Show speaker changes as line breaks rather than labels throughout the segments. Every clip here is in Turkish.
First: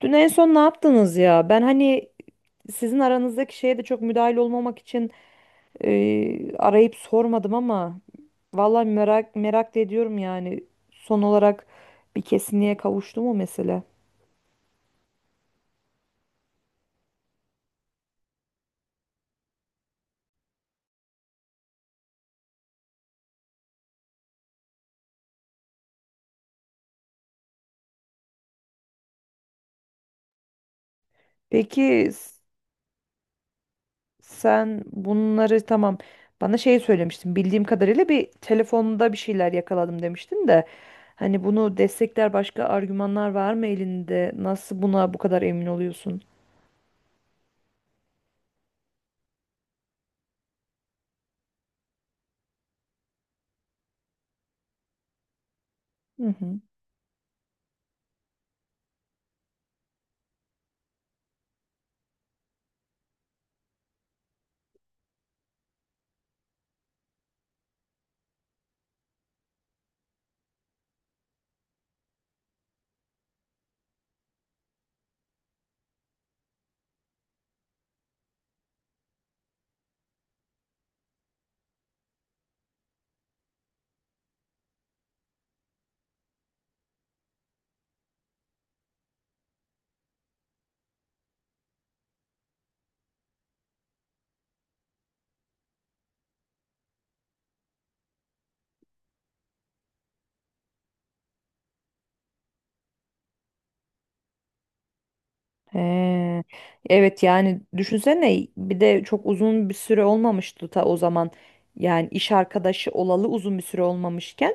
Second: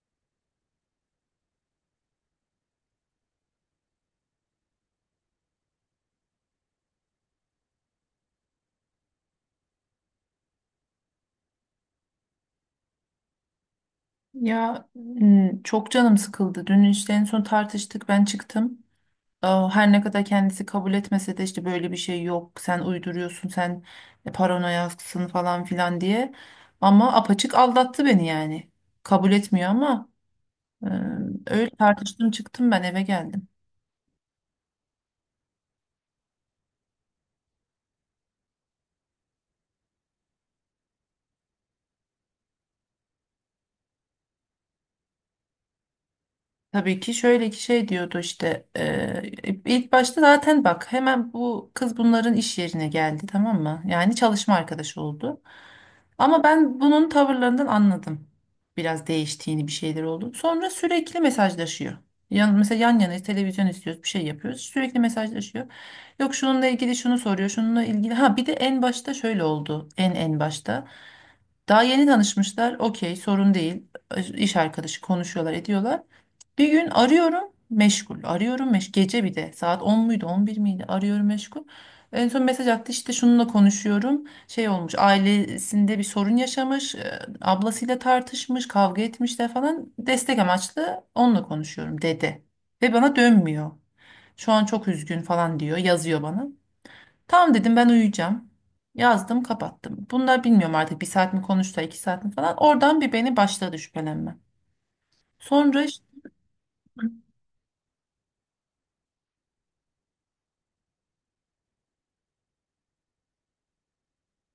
Dün en son ne yaptınız ya? Ben hani sizin aranızdaki şeye de çok müdahil olmamak için arayıp sormadım ama vallahi merak merak da ediyorum yani. Son olarak bir kesinliğe kavuştu mu mesele?
Ya çok canım sıkıldı. Dün işte en son tartıştık, ben çıktım. Her ne kadar kendisi kabul etmese de işte böyle bir şey yok, sen uyduruyorsun, sen paranoyaksın falan filan diye. Ama apaçık aldattı beni yani. Kabul etmiyor ama e, öyle
Peki
tartıştım, çıktım, ben eve geldim.
sen bunları, tamam, bana şey söylemiştin, bildiğim kadarıyla bir telefonda bir şeyler yakaladım demiştin de hani bunu destekler başka argümanlar var mı elinde? Nasıl buna bu kadar emin oluyorsun?
Tabii ki şöyle ki şey diyordu işte, ilk başta zaten bak, hemen bu kız bunların iş yerine geldi, tamam mı? Yani çalışma arkadaşı oldu.
Hı
Ama
hı.
ben bunun tavırlarından anladım. Biraz değiştiğini, bir şeyler oldu. Sonra sürekli mesajlaşıyor. Mesela yan yana televizyon izliyoruz, bir şey yapıyoruz, sürekli mesajlaşıyor. Yok, şununla ilgili şunu soruyor, şununla ilgili. Ha, bir de en başta şöyle oldu, en başta. Daha yeni tanışmışlar, okey, sorun değil, iş arkadaşı, konuşuyorlar ediyorlar. Bir gün arıyorum, meşgul. Arıyorum, meşgul. Gece bir de saat 10 muydu 11 miydi? Arıyorum, meşgul. En son mesaj attı işte, şununla konuşuyorum. Şey olmuş, ailesinde bir sorun yaşamış. Ablasıyla tartışmış, kavga etmişler falan. Destek amaçlı onunla konuşuyorum, dedi. Ve bana dönmüyor. Şu an çok üzgün falan, diyor, yazıyor bana. Tamam dedim, ben uyuyacağım. Yazdım, kapattım. Bunlar bilmiyorum artık, bir saat mi konuştu, iki saat mi falan. Oradan bir beni başladı şüphelenme. Sonra,
He. Evet yani düşünsene bir de çok uzun bir süre olmamıştı ta o zaman. Yani iş arkadaşı olalı uzun bir süre olmamışken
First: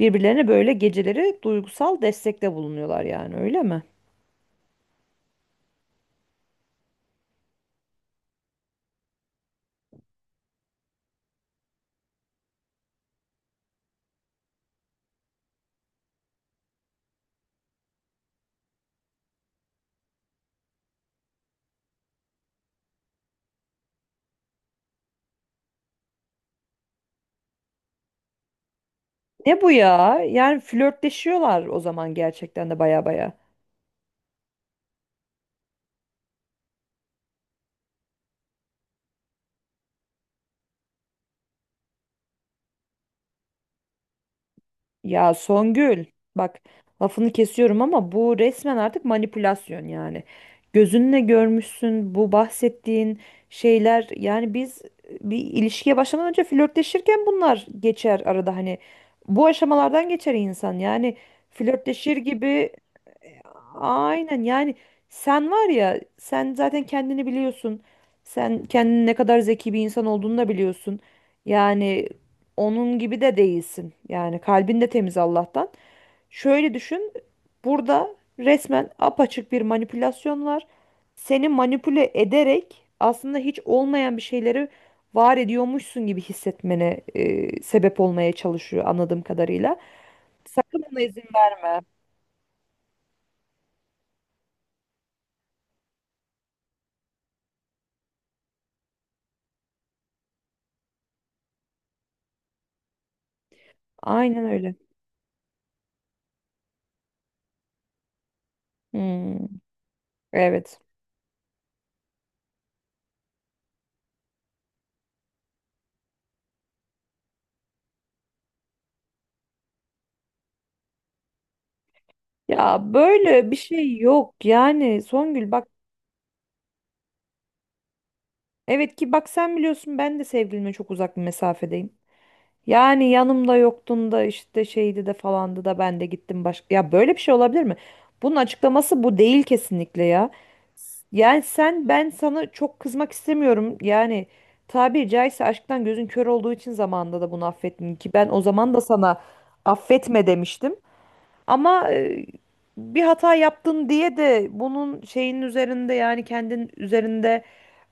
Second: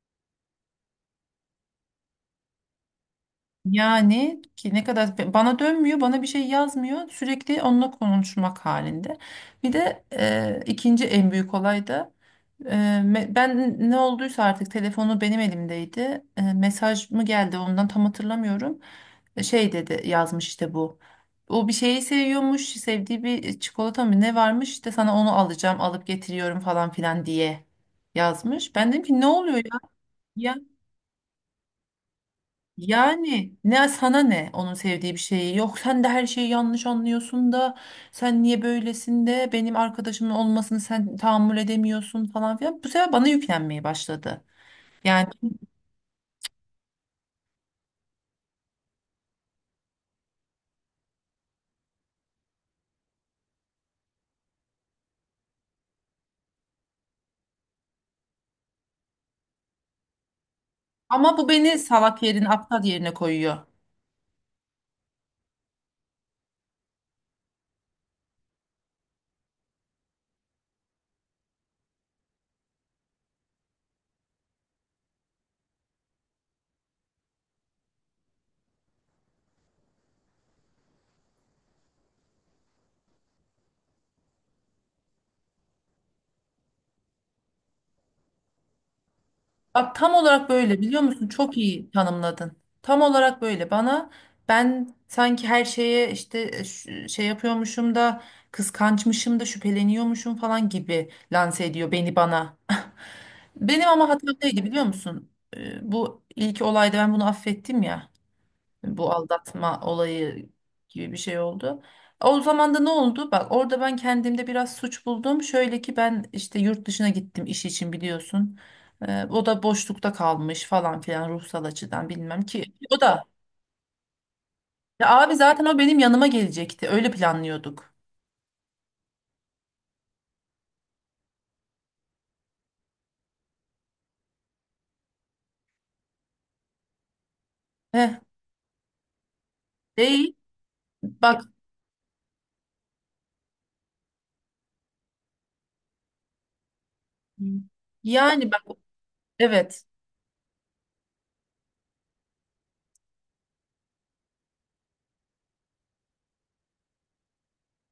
birbirlerine böyle geceleri duygusal destekte bulunuyorlar yani, öyle mi?
yani ki ne kadar bana dönmüyor, bana bir şey yazmıyor. Sürekli onunla konuşmak halinde. Bir de ikinci en büyük olay da, e, ben ne olduysa artık, telefonu benim elimdeydi. Mesaj mı geldi ondan, tam hatırlamıyorum. Şey dedi, yazmış işte bu. O bir şeyi seviyormuş, sevdiği bir çikolata mı ne varmış işte, sana onu alacağım, alıp getiriyorum falan filan diye yazmış. Ben dedim ki, ne
Ne
oluyor
bu ya?
ya?
Yani flörtleşiyorlar o zaman, gerçekten de baya baya.
Yani ne sana, ne onun sevdiği bir şeyi yok, sen de her şeyi yanlış anlıyorsun da, sen niye böylesin de, benim arkadaşımın olmasını sen tahammül edemiyorsun falan filan, bu sefer bana yüklenmeye başladı. Yani
Ya Songül, bak, lafını kesiyorum ama bu resmen artık manipülasyon yani. Gözünle görmüşsün bu bahsettiğin şeyler. Yani biz bir ilişkiye başlamadan önce flörtleşirken bunlar geçer arada, hani bu aşamalardan geçer insan, yani
ama bu beni
flörtleşir
salak yerine,
gibi.
aptal yerine koyuyor.
Aynen yani, sen var ya, sen zaten kendini biliyorsun. Sen kendini ne kadar zeki bir insan olduğunu da biliyorsun. Yani onun gibi de değilsin. Yani kalbin de temiz Allah'tan. Şöyle düşün. Burada resmen apaçık bir manipülasyon var. Seni manipüle ederek aslında hiç olmayan bir şeyleri var ediyormuşsun gibi hissetmene sebep olmaya çalışıyor anladığım kadarıyla.
Bak tam olarak böyle,
Sakın ona
biliyor
izin
musun? Çok
verme.
iyi tanımladın. Tam olarak böyle bana. Ben sanki her şeye işte şey yapıyormuşum da, kıskançmışım da, şüpheleniyormuşum falan gibi lanse ediyor beni, bana. Benim ama hatam
Aynen
neydi,
öyle.
biliyor musun? Bu ilk olayda ben bunu affettim ya. Hani bu
Hmm.
aldatma olayı
Evet.
gibi bir şey oldu. O zaman da ne oldu? Bak, orada ben kendimde biraz suç buldum. Şöyle ki, ben işte yurt dışına gittim iş için, biliyorsun. O da boşlukta kalmış falan filan, ruhsal açıdan bilmem ki.
Ya
O da
böyle bir şey yok. Yani
Ya abi
Songül
zaten
bak,
o benim yanıma gelecekti. Öyle planlıyorduk.
evet ki bak, sen biliyorsun ben de sevgilime çok uzak bir mesafedeyim. Yani yanımda yoktun da işte şeydi de falandı da ben de gittim başka. Ya böyle bir şey olabilir mi?
Heh,
Bunun açıklaması bu değil kesinlikle ya.
değil. Bak
Yani sen, ben sana çok kızmak istemiyorum. Yani tabiri caizse aşktan gözün kör olduğu için zamanında da bunu affettim ki ben o
yani, bak,
zaman da sana
evet.
affetme demiştim. Ama bir hata yaptın diye de bunun şeyin üzerinde, yani kendin üzerinde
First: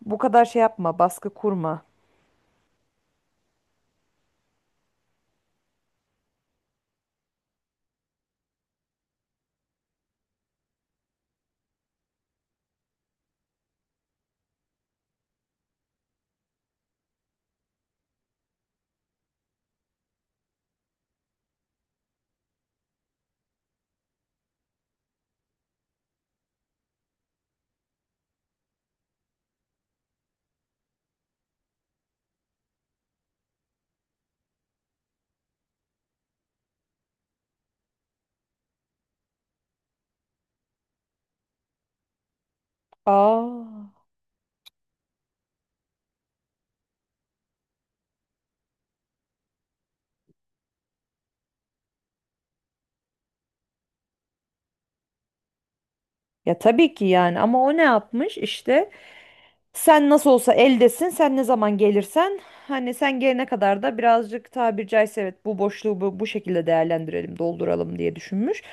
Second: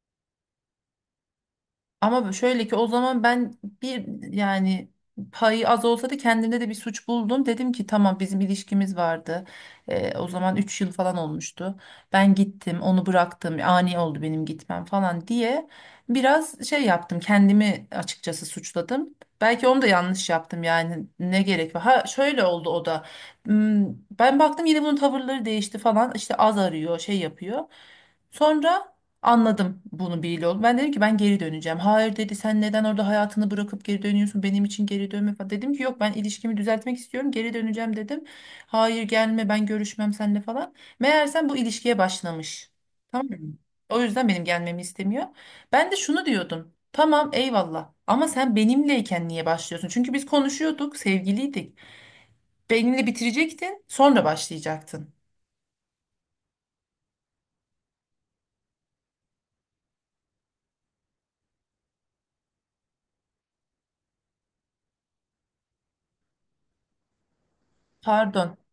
bu kadar şey yapma, baskı kurma.
Ama şöyle ki o zaman ben bir, yani payı az olsa da kendimde de bir suç buldum. Dedim ki tamam, bizim ilişkimiz vardı. O zaman 3 yıl falan olmuştu. Ben gittim, onu bıraktım, ani oldu benim gitmem falan diye biraz şey yaptım, kendimi açıkçası suçladım. Belki onu da yanlış yaptım, yani ne gerek var. Ha, şöyle oldu o da. Hmm, Ben baktım yine bunun tavırları değişti falan, işte az arıyor, şey yapıyor. Sonra anladım bunu bir yol. Ben dedim ki, ben geri döneceğim. Hayır dedi, sen neden orada hayatını bırakıp geri dönüyorsun? Benim için geri dönme falan. Dedim ki, yok, ben ilişkimi düzeltmek istiyorum. Geri döneceğim, dedim. Hayır, gelme, ben görüşmem seninle falan. Meğersem bu ilişkiye başlamış. Tamam mı?
Aa.
O yüzden benim gelmemi istemiyor. Ben de şunu diyordum. Tamam, eyvallah, ama sen benimleyken niye başlıyorsun? Çünkü biz konuşuyorduk, sevgiliydik. Benimle bitirecektin, sonra başlayacaktın.
Ya tabii ki yani, ama o ne yapmış işte, sen nasıl olsa eldesin, sen ne zaman gelirsen, hani sen gelene kadar da birazcık tabiri caizse, evet, bu boşluğu bu, bu şekilde değerlendirelim, dolduralım diye
Pardon.
düşünmüş.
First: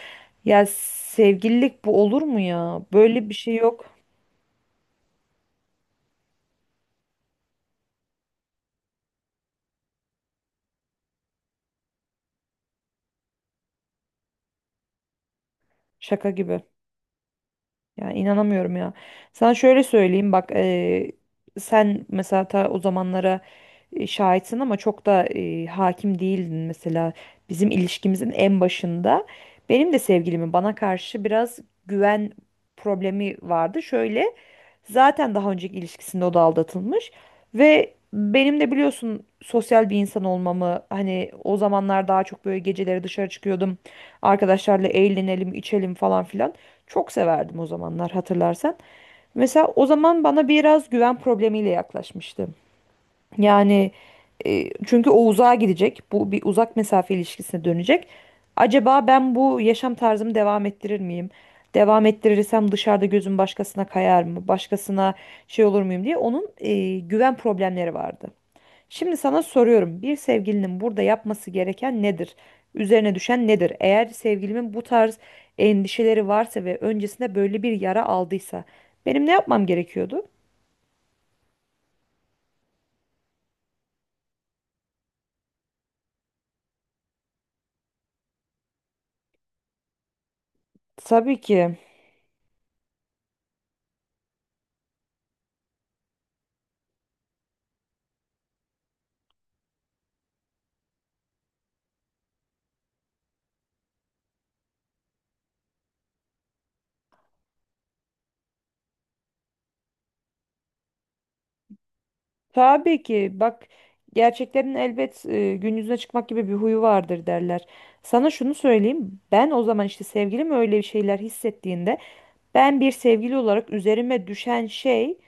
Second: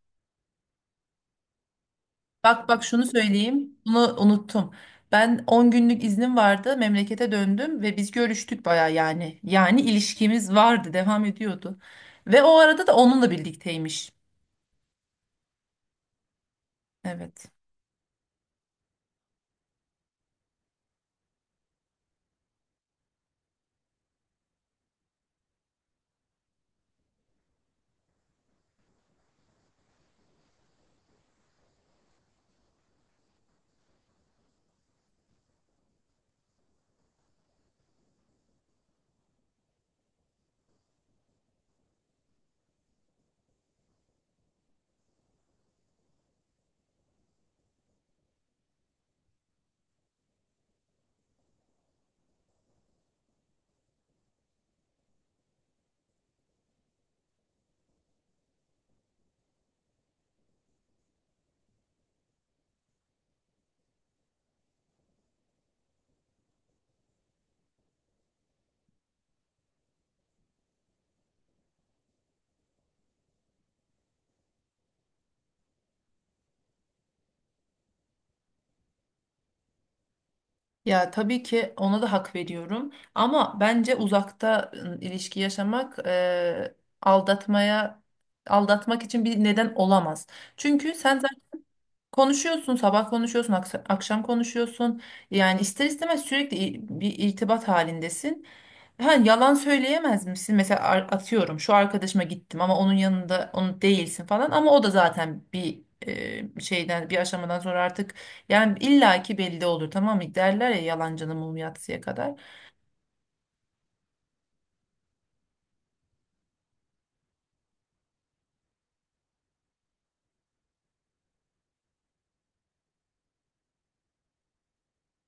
Ya sevgililik bu olur mu
Bak
ya?
bak, şunu
Böyle bir şey
söyleyeyim.
yok.
Bunu unuttum. Ben 10 günlük iznim vardı. Memlekete döndüm ve biz görüştük baya yani. Yani ilişkimiz vardı, devam ediyordu. Ve o arada da onunla birlikteymiş.
Şaka gibi.
Evet.
Ya inanamıyorum ya. Sana şöyle söyleyeyim bak, sen mesela ta o zamanlara şahitsin ama çok da hakim değildin mesela bizim ilişkimizin en başında. Benim de sevgilimin bana karşı biraz güven problemi vardı. Şöyle, zaten daha önceki ilişkisinde o da aldatılmış ve benim de biliyorsun sosyal bir insan olmamı, hani o zamanlar daha çok böyle geceleri dışarı çıkıyordum. Arkadaşlarla eğlenelim, içelim falan filan. Çok severdim o zamanlar hatırlarsan. Mesela o zaman bana biraz güven problemiyle yaklaşmıştı. Yani çünkü o uzağa gidecek. Bu bir uzak mesafe ilişkisine dönecek. Acaba ben bu yaşam tarzımı devam ettirir miyim? Devam ettirirsem dışarıda gözüm başkasına kayar mı? Başkasına şey olur muyum diye onun güven problemleri vardı. Şimdi sana soruyorum. Bir sevgilinin burada yapması gereken nedir? Üzerine düşen nedir? Eğer sevgilimin bu tarz endişeleri varsa ve öncesinde böyle bir yara aldıysa benim ne yapmam gerekiyordu?
Ya tabii ki ona da hak veriyorum. Ama bence uzakta ilişki yaşamak, aldatmaya aldatmak için bir neden olamaz. Çünkü sen
Tabii ki.
konuşuyorsun, sabah konuşuyorsun, akşam konuşuyorsun. Yani ister istemez sürekli bir irtibat halindesin. Ha, yalan söyleyemez misin? Mesela, atıyorum, şu arkadaşıma gittim ama onun yanında onu değilsin falan, ama o da zaten bir şeyden, bir aşamadan sonra artık yani illaki belli olur, tamam mı? Derler ya, yalancının mumu yatsıya kadar.
Tabii ki bak, gerçeklerin elbet gün yüzüne çıkmak gibi bir huyu vardır derler. Sana şunu söyleyeyim, ben o zaman işte sevgilim öyle bir şeyler hissettiğinde ben bir sevgili olarak üzerime düşen şey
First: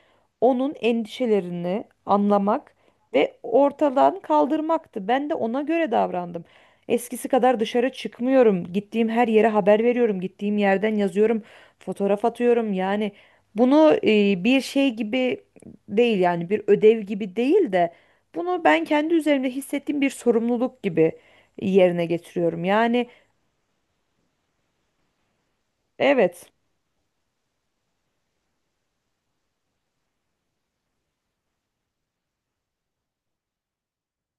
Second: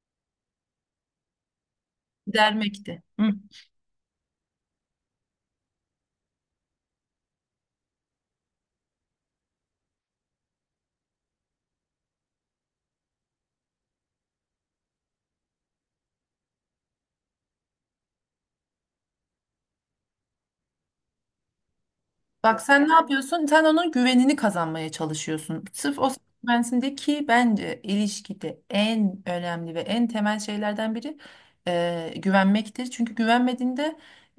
onun endişelerini anlamak
Dermekti.
ve ortadan kaldırmaktı. Ben de ona göre davrandım. Eskisi kadar dışarı çıkmıyorum. Gittiğim her yere haber veriyorum. Gittiğim yerden yazıyorum. Fotoğraf atıyorum. Yani bunu bir şey gibi değil, yani bir ödev gibi değil de bunu ben kendi üzerimde hissettiğim bir sorumluluk gibi yerine
Bak,
getiriyorum.
sen ne
Yani
yapıyorsun? Sen onun güvenini kazanmaya çalışıyorsun. Sırf o sana
evet.
güvensin de, ki bence ilişkide en önemli ve en temel şeylerden biri güvenmektir. Çünkü güvenmediğinde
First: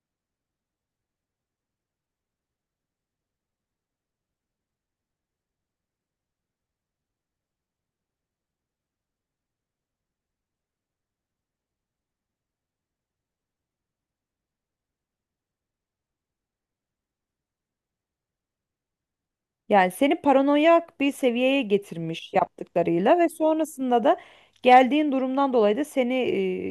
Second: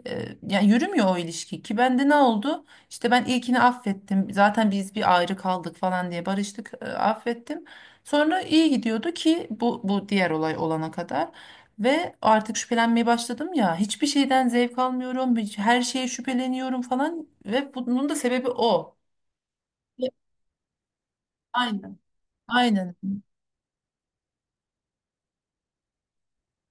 e, yani yürümüyor o ilişki, ki bende ne oldu? İşte ben ilkini affettim. Zaten biz bir ayrı kaldık falan diye barıştık, affettim. Sonra iyi gidiyordu ki bu diğer olay olana kadar. Ve artık şüphelenmeye başladım ya. Hiçbir şeyden zevk almıyorum. Her şeye şüpheleniyorum falan. Ve bunun da sebebi o.
Yani
Ve
seni paranoyak bir seviyeye
Aynen.
getirmiş
Aynen.
yaptıklarıyla ve sonrasında da geldiğin durumdan dolayı da seni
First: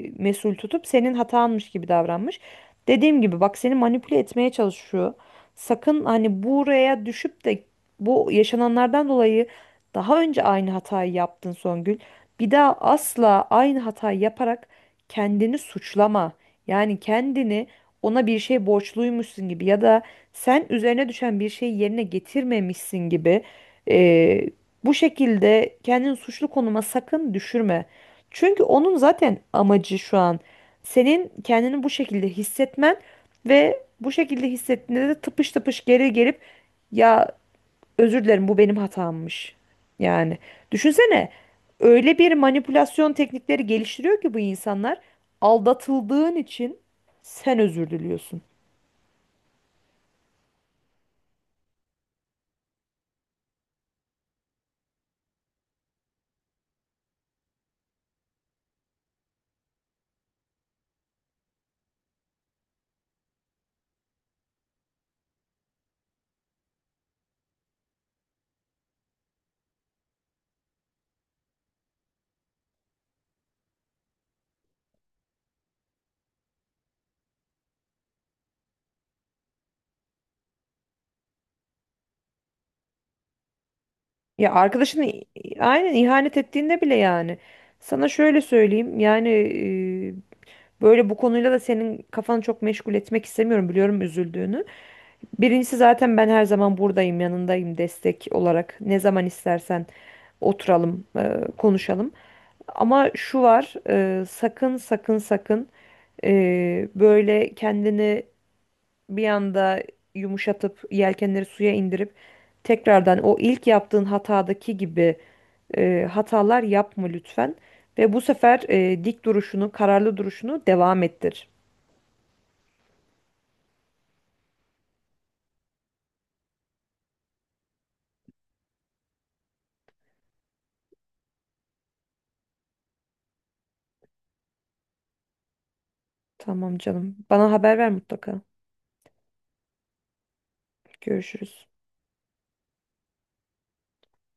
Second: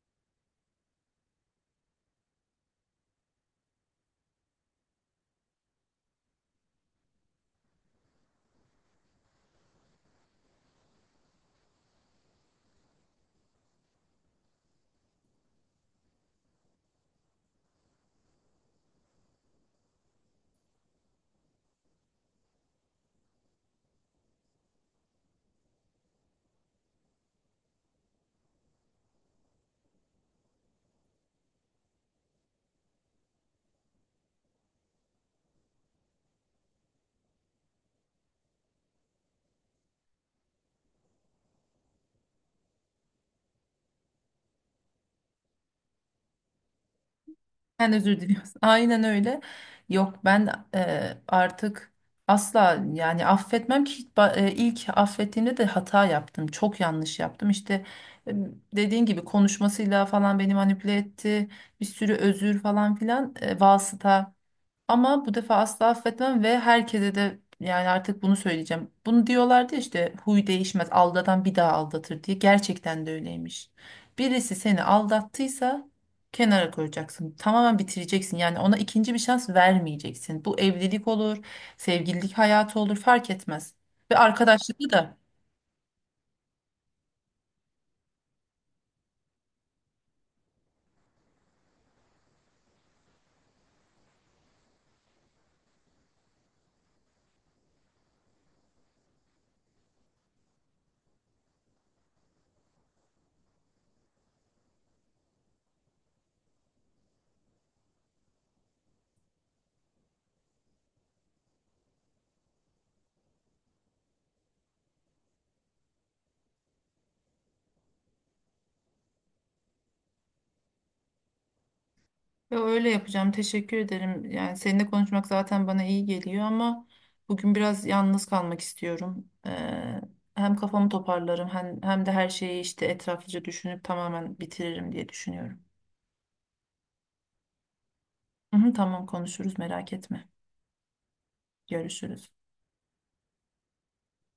mesul tutup senin hatanmış gibi davranmış. Dediğim gibi bak, seni manipüle etmeye çalışıyor. Sakın hani buraya düşüp de bu yaşananlardan dolayı, daha önce aynı hatayı yaptın Songül. Bir daha asla aynı hatayı yaparak kendini suçlama. Yani kendini ona bir şey borçluymuşsun gibi ya da sen üzerine düşen bir şeyi yerine getirmemişsin gibi, e, bu şekilde kendini suçlu konuma sakın düşürme. Çünkü onun zaten amacı şu an senin kendini bu şekilde hissetmen ve bu şekilde hissettiğinde de tıpış tıpış geri gelip ya özür dilerim bu benim hatammış. Yani düşünsene, öyle bir manipülasyon teknikleri geliştiriyor ki bu insanlar, aldatıldığın için sen özür
Sen özür
diliyorsun.
diliyorsun. Aynen öyle. Yok, ben artık asla yani affetmem ki, ilk affettiğimde de hata yaptım. Çok yanlış yaptım. İşte, e, dediğin gibi konuşmasıyla falan beni manipüle etti. Bir sürü özür falan filan, vasıta. Ama bu defa asla affetmem ve herkese de yani artık bunu söyleyeceğim. Bunu diyorlardı ya işte, huy değişmez, aldatan bir daha aldatır diye. Gerçekten de öyleymiş. Birisi seni aldattıysa kenara koyacaksın. Tamamen bitireceksin. Yani ona ikinci bir şans vermeyeceksin. Bu evlilik olur, sevgililik hayatı olur, fark etmez. Ve
Ya
arkadaşlıkta
arkadaşını
da.
aynen ihanet ettiğinde bile yani. Sana şöyle söyleyeyim yani, böyle bu konuyla da senin kafanı çok meşgul etmek istemiyorum, biliyorum üzüldüğünü. Birincisi zaten ben her zaman buradayım, yanındayım, destek olarak ne zaman istersen oturalım, konuşalım. Ama şu var, sakın sakın sakın, böyle kendini bir anda yumuşatıp yelkenleri suya indirip tekrardan o ilk yaptığın hatadaki gibi hatalar yapma lütfen. Ve bu sefer dik duruşunu, kararlı duruşunu devam ettir.
Ya, öyle yapacağım. Teşekkür ederim. Yani seninle konuşmak zaten bana iyi geliyor ama bugün biraz yalnız kalmak istiyorum. Hem kafamı toparlarım, hem, hem de her şeyi işte etraflıca düşünüp tamamen bitiririm diye düşünüyorum.
Tamam canım. Bana haber ver mutlaka.
Hı hı, tamam, konuşuruz, merak etme.
Görüşürüz.
Görüşürüz.